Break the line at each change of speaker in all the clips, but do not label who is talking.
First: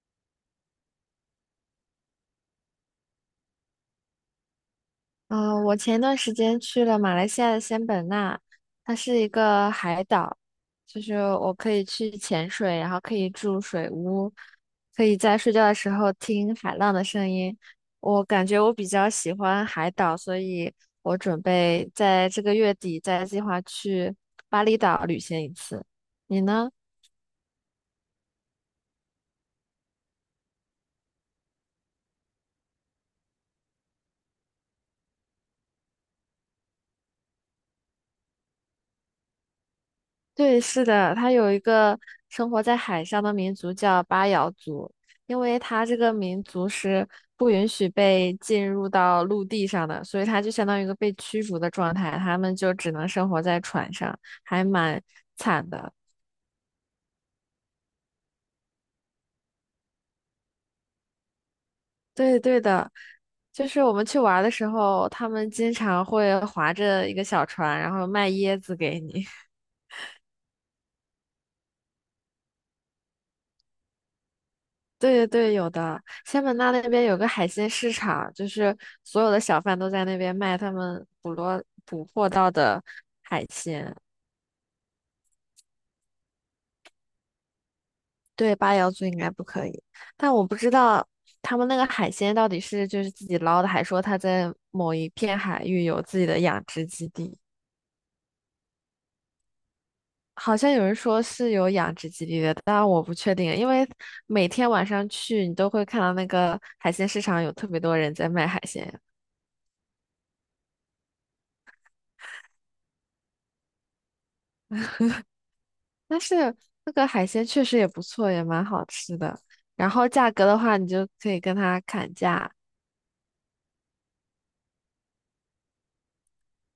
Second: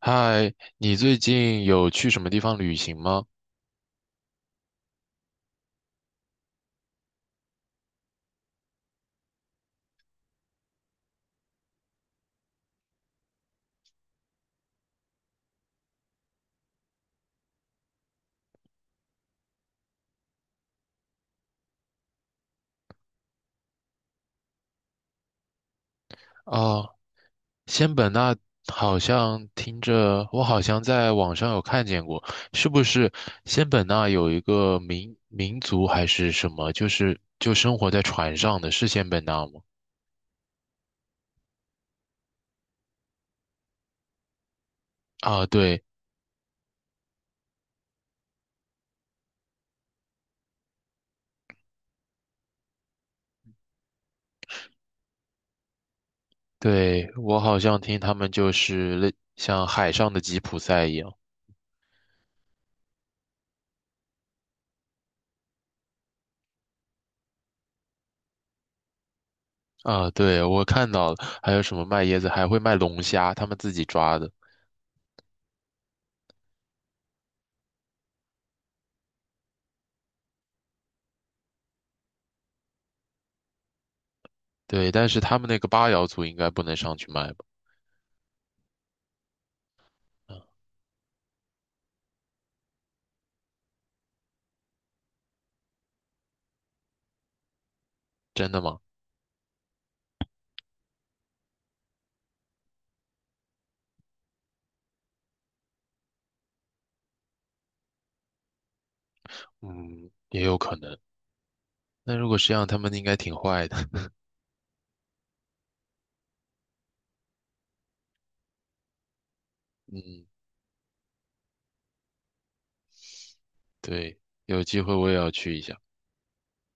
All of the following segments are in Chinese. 嗨，你最近有去什么地方旅行吗？
我前段时间去了马来西亚的仙本那，它是一个海岛，就是我可以去潜水，然后可以住水屋，可以在睡觉的时候听海浪的声音。我感觉我比较喜欢海岛，所以我准备在这个月底再计划去巴厘岛旅行一次。你呢？
哦，仙本那好像听着，我好像在网上有看见过，是不是仙本那有一个民族还是什么，就是就生活在船上的，是仙本那吗？
对，是的，它有一个生活在海上的民族叫巴瑶族，因
啊，
为
对
它这个民族是不允许被进入到陆地上的，所以它就相当于一个被驱逐的状态，他们就只能生活在船上，还蛮惨的。
对，我好像听他们就是类像海上的吉普赛一样。
对对的，就是我们去玩儿的时候，他们经常会划着一个小船，然后卖椰子给你。
啊，对，我看到了，还有什么卖椰子，还会卖龙虾，他们自己抓的。
对对对，有的。仙本那那边有个海鲜市场，就是所有的小贩都在那边卖他们捕获到的海鲜。
对，但是他们那个八瑶族应该不能上去卖吧？
对，八瑶族应该不可以，但我不知道他们那个海鲜到底是就是自己捞的，还说他在某一片海域有自己的养殖基地。
真的吗？
好像有人说是有养殖基地的，但我不确定，因为每天晚上去你都会看到那个海鲜市场有特别多人在卖海鲜。
嗯，也有可能。那如果是这样，他们应该挺坏的。
但是那个海鲜确实也不错，也蛮好吃的。然后
嗯，
价格的话，你就可以跟他砍价。
对，有机会我也要去一下。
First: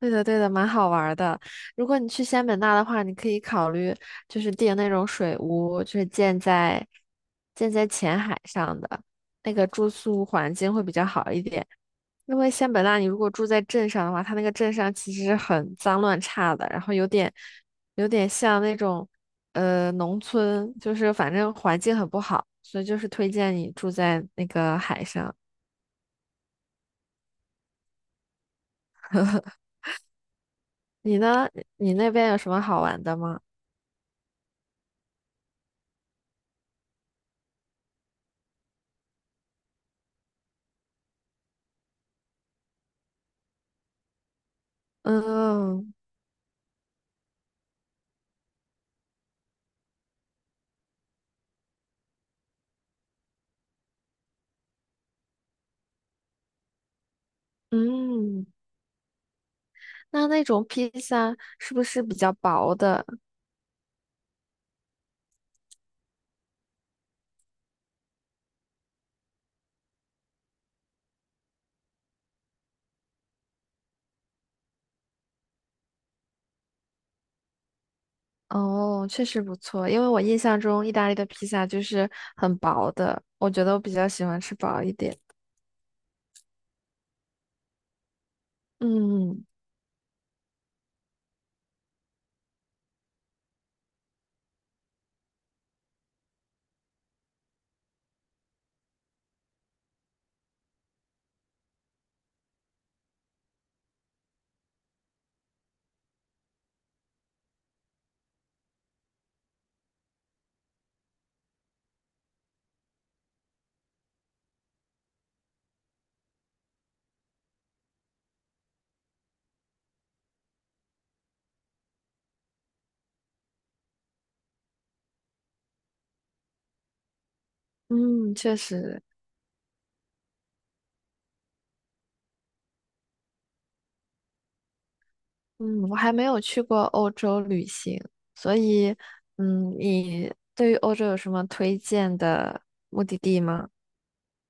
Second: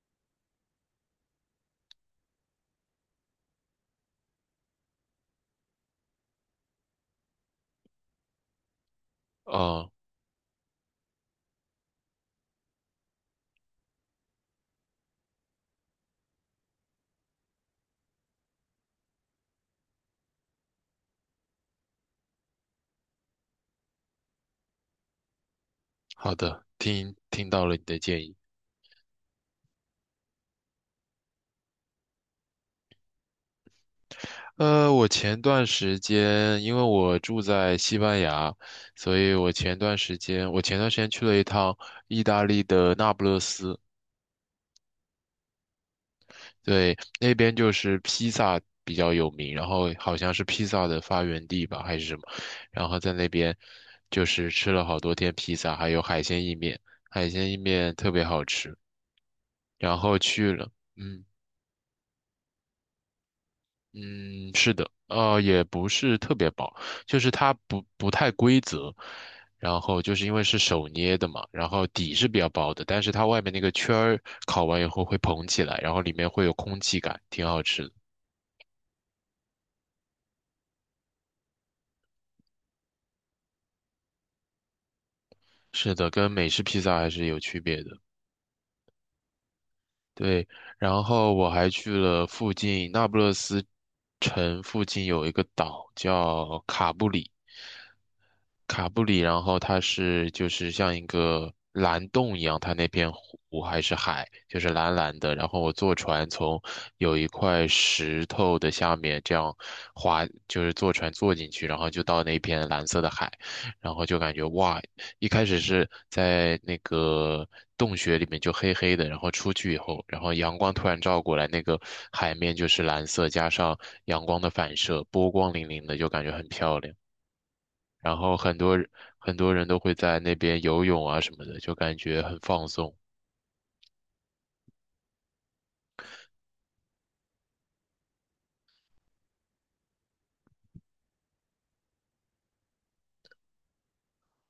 对的，对的，蛮好玩儿的。如果你去仙本那的话，你可以考虑就是订那种水屋，就是建在浅海上的那个住
哦，
宿环境会比较好一点。因为仙本那你如果住在镇上的话，它那个镇上其实很脏乱差的，然后有点像那种农村，就是反正环境很不好，所以就是推荐你住在那个海上。
好的，听到了你的建议。
你呢？你那边有什么好玩的吗？
我前段时间因为我住在西班牙，所以我前段时间去了一趟意大利的那不勒斯。
嗯
对，那边就是披萨比较有名，然后好像是披萨的发源地吧，还是什么，然后在那边就是吃了好多天披萨，还有海鲜意面，海鲜意面特别好
嗯，
吃，然后
那那
去
种
了，
披
嗯
萨是不是比较薄的？
嗯，是的，也不是特别薄，就是它不太规则，然后就是因为是手捏的嘛，然后底是比较薄的，但是它外面那个圈儿烤完以后会膨起来，然后里面会有空气感，挺好吃的。
哦，确实不错，因为我印象中意大利的披萨就是很薄的，我觉得我比较喜欢吃薄一点。
是的，跟美式披萨还是有区别的。
嗯。
对，然后我还去了附近那不勒斯城附近有一个岛叫卡布里，卡布里，然后它是就是像一个蓝洞一样，它那片湖还是海，就是蓝蓝的。然后我坐船从有一块石头的下面这样滑，就是坐船坐进去，然后就到那片蓝色的海，然后就感觉哇，一开始是在那个洞穴里面就黑黑的，然后出去以后，然后阳光突然照过来，那个海面就是蓝色，加上阳光的反射，波光粼粼的，就感觉很漂亮。然
嗯，
后
确
很多人
实，
很多人都会在那边游泳啊什么的，就感觉很放松
嗯，我还没有去过欧洲旅行，所以，你对于欧洲有什么推荐的目的地吗？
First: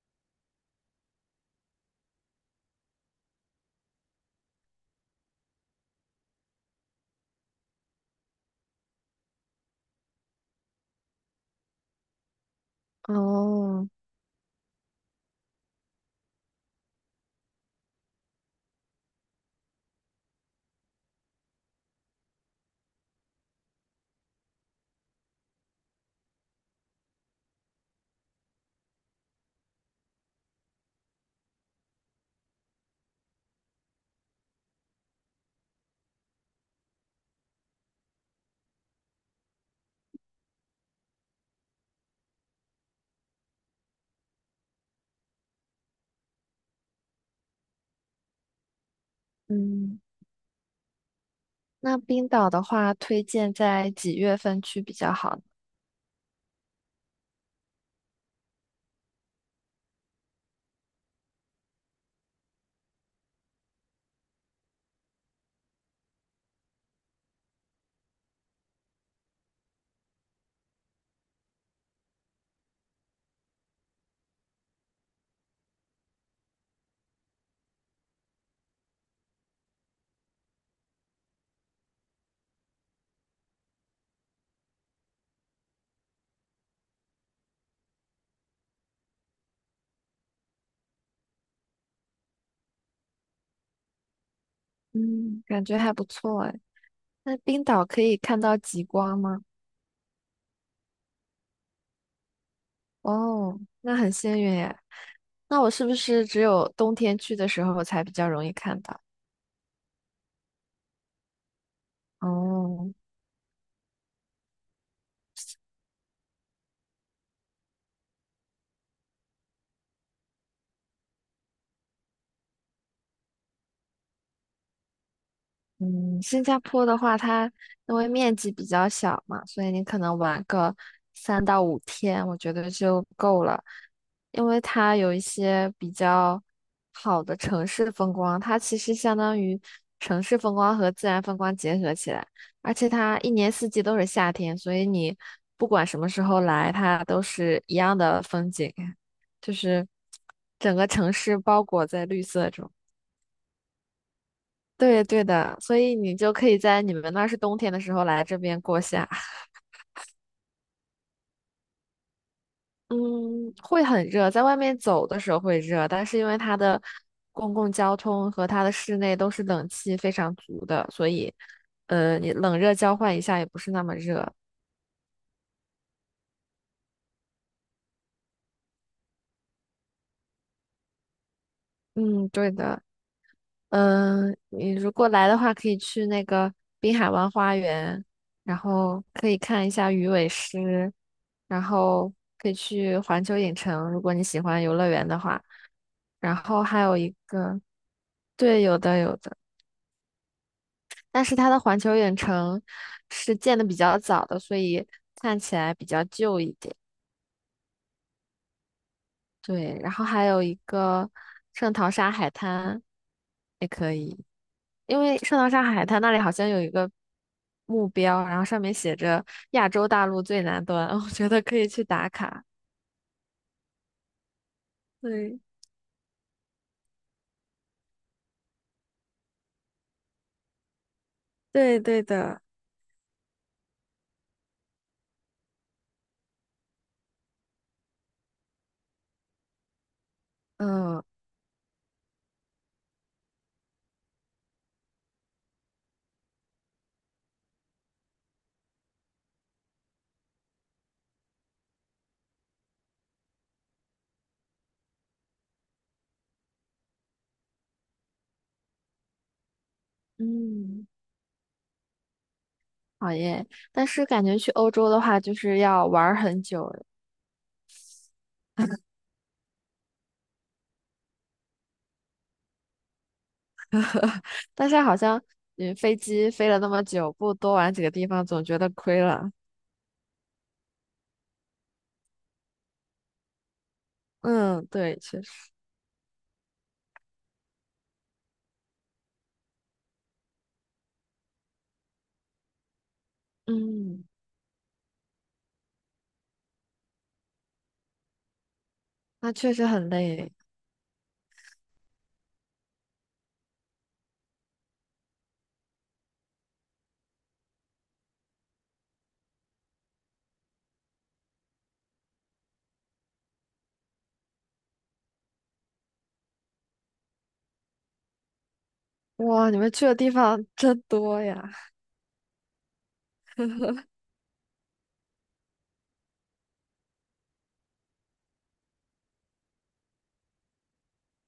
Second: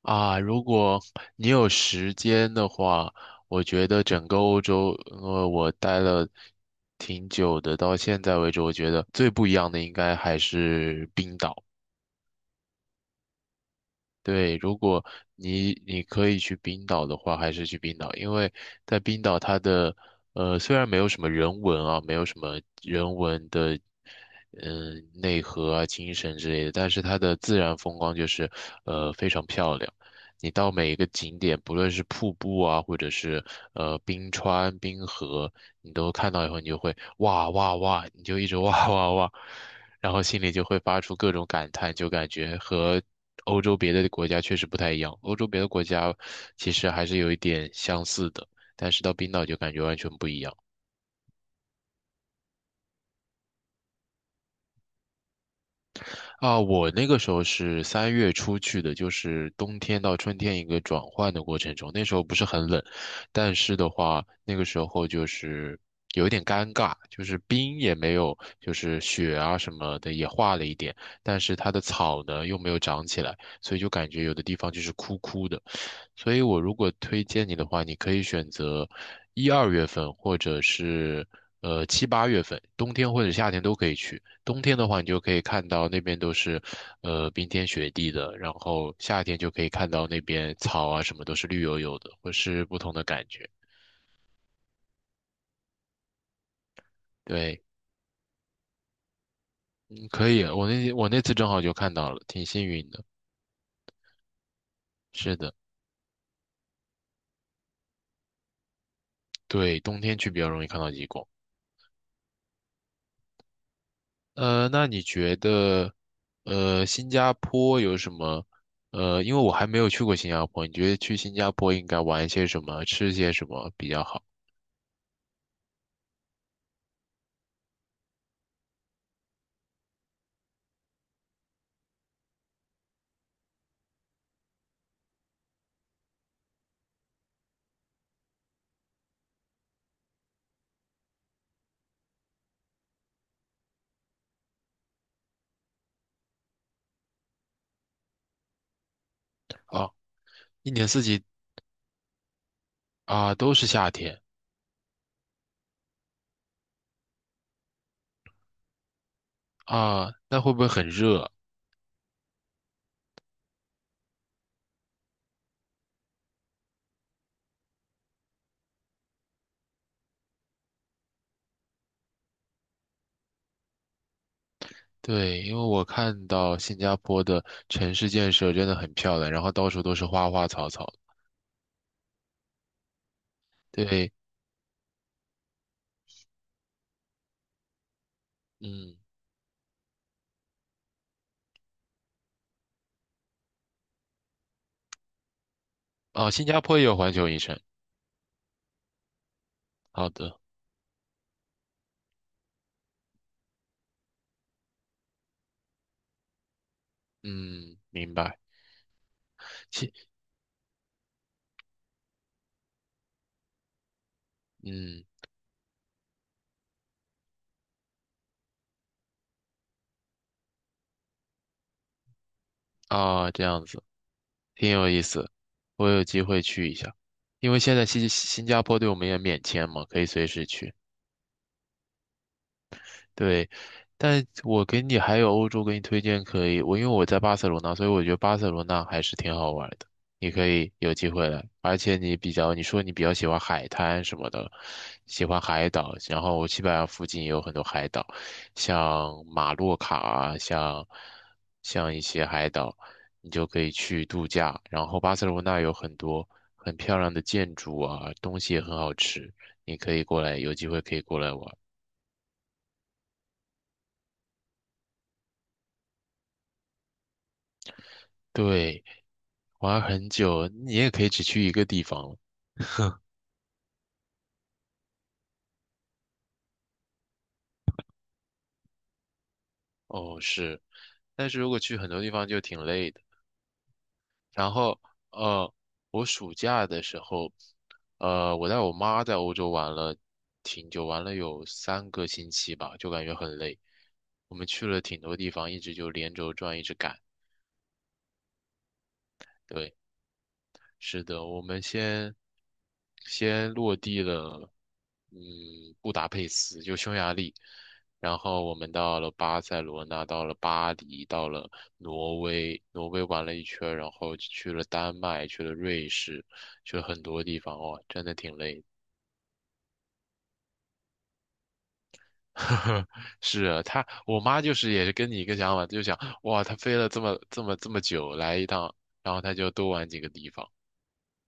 啊。如果你有时间的话，我觉得整个欧洲，我待了挺久的，到现在为止，我觉得最不一样的应该还是冰岛。
哦，
对，如果你可以去冰岛的话，还是去冰岛，因为在冰岛它的虽然没有什么人文啊，没有什么人文的内核啊、精神之类的，但是它的自然风光就是非常漂亮。你到每一个景点，不论是瀑布啊，或者是冰川、冰河，你都看到以后，你就会哇哇哇，你就一直 哇哇哇。然后心里就会发出各种感叹，就感觉和欧洲别的国家确实不太一样。欧洲别的国家其实还是有一点相似的，但是到冰岛就感觉完
嗯，
全不一样。
那冰岛的话，推荐在几月份去比较好呢？
啊，我那个时候是3月初去的，就是冬天到春天一个转换的过程中，那时候不是很冷，但是的话，那个时候就是有一点尴尬，就是冰也没有，就是雪啊什么的也化了一点，但是它的草呢又没有长起来，所以就感觉有的地方就是枯枯的，所以我如果推荐你的话，你可以选择1、2月份或者是7、8月份，冬天或者夏天都可以去。冬天的话，你就可以看到那边都是，冰天雪地的，然后夏天就可以看到那边草啊什么都是绿油油的，会是不同的感觉。
嗯，感觉还不错哎。那
对，
冰岛可以看到极光吗？
嗯可以，我那次正好就看到了，挺幸运的。
哦，那很幸运哎。
是的，
那我是不是只有冬天去的时候才比较容易看到？
对，冬天去比较容易看到极光。
哦。
那你觉得，新加坡有什么？因为我还没有去过新加坡，你觉得去新加坡应该玩些什么，吃些什么比较好？
嗯，新加坡的话，它因为面积比较小嘛，所以你可能玩个3到5天，我觉得就够了。因为它有一些比较好的城市风光，它其实相当于城市风光和自然风光结合起来，而且它一年四季都是夏天，所以你不管什么时候来，它都是一样的风景，就是
啊，一
整个
年四
城
季
市包裹在绿色中。
啊，都是夏天。
对对的，所以你就可以在你们那儿是冬天的时候来这边过夏。
啊，那会不会很热？
嗯，会很热，在外面走的时候会热，但是因为它的公共交通和它的室内都是冷气非常足的，所以你冷热交换一下也不是那么热。
对，因为我看到新加坡的城市建设真的很漂亮，然后到处都是花花草草。
嗯，对的。
对，
你如果来的话，可以去那个滨海湾花园，然
嗯，
后可以看一下鱼尾狮，然后可以去环球影城，如果你喜欢游乐园的话。
哦，
然
新加
后
坡
还
也
有
有
一
环球影城。
个，对，有的有的，
好的，
但是它的环球影城是建的比较早的，所以看起来比较旧一点。
嗯，明白。
对，然
新，
后还有一个圣淘沙海滩。因
嗯，
为圣淘沙海滩那里好像有一个目标，然后上面写着亚洲大陆最南端，我觉得可以去打卡。
啊，这样子挺有意思，
对，
我有机会去一下，因为现在新加坡对我们也免签嘛，可以随时去。
对对的，
对，但我给你还有欧洲给你推荐可以，我因为我在巴塞罗那，所以我觉得巴塞罗那还是挺好玩的。你可以有
嗯
机会来，而且你比较，你说你比较喜欢海滩什么的，喜欢海岛，然后西班牙附近也有很多海岛，像马洛卡啊，像一些海岛，你就可以去度假。然后巴塞罗那有很多很漂亮的建筑啊，东西也很好吃，你可以过来，有机会
嗯，
可以过来玩。
好耶！但是感觉去欧洲的话，就是要玩儿很久，
对，玩很久，你也可以只去一个地方了。
但是好像飞机飞了那么久，不多玩几个地方，总觉得亏了。
哦，是，但是如果去很多地方就挺累的。然
嗯，
后，
对，确实，
呃，我暑假的时候，我带我妈在欧洲玩了挺久，玩了有3个星期吧，就感觉很累。
嗯，
我们去了挺多地方，一直就连轴转，一直赶。
那确实
对。
很累。
是的，我们先落地了，嗯，布达佩斯就匈牙利，然后我们到了巴塞罗那，到了巴黎，到了挪威，挪威玩了一圈儿然后去了丹麦，去了瑞士，去了很多地方，哇，真的挺累的。
哇，你们去的地方真多呀！
是啊，她我妈就是也是跟你一个想法，就想哇，她飞了这么这么这么久来一趟，然后她就多玩几个地方，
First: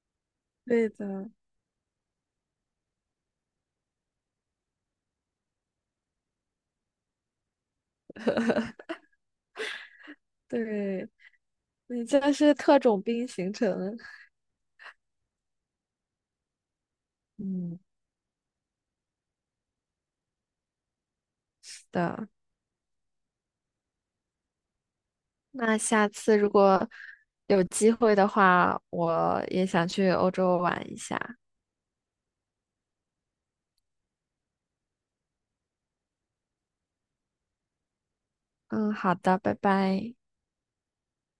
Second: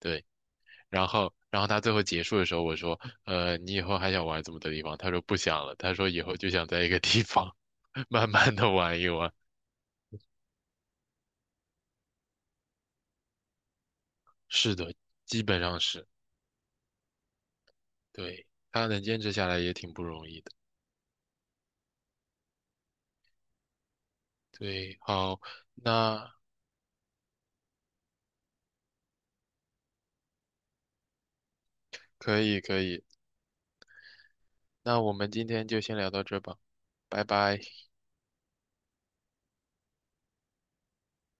对。
对
然
的，
后，然后他最后结束的时候，我说，你以后还想玩这么多地方？他说不想了，他说以后就想在一个地方 慢慢的玩一玩。
对。你这是特种兵行程。
是的，基本上是，
嗯，
对，他能坚持下来也挺不容易的。
是的。
对，好，
那下
那
次如果有机会的话，我也想去欧洲玩一下。
可以可以，那我们今天就先聊到这吧，拜拜。
嗯，好的，拜拜。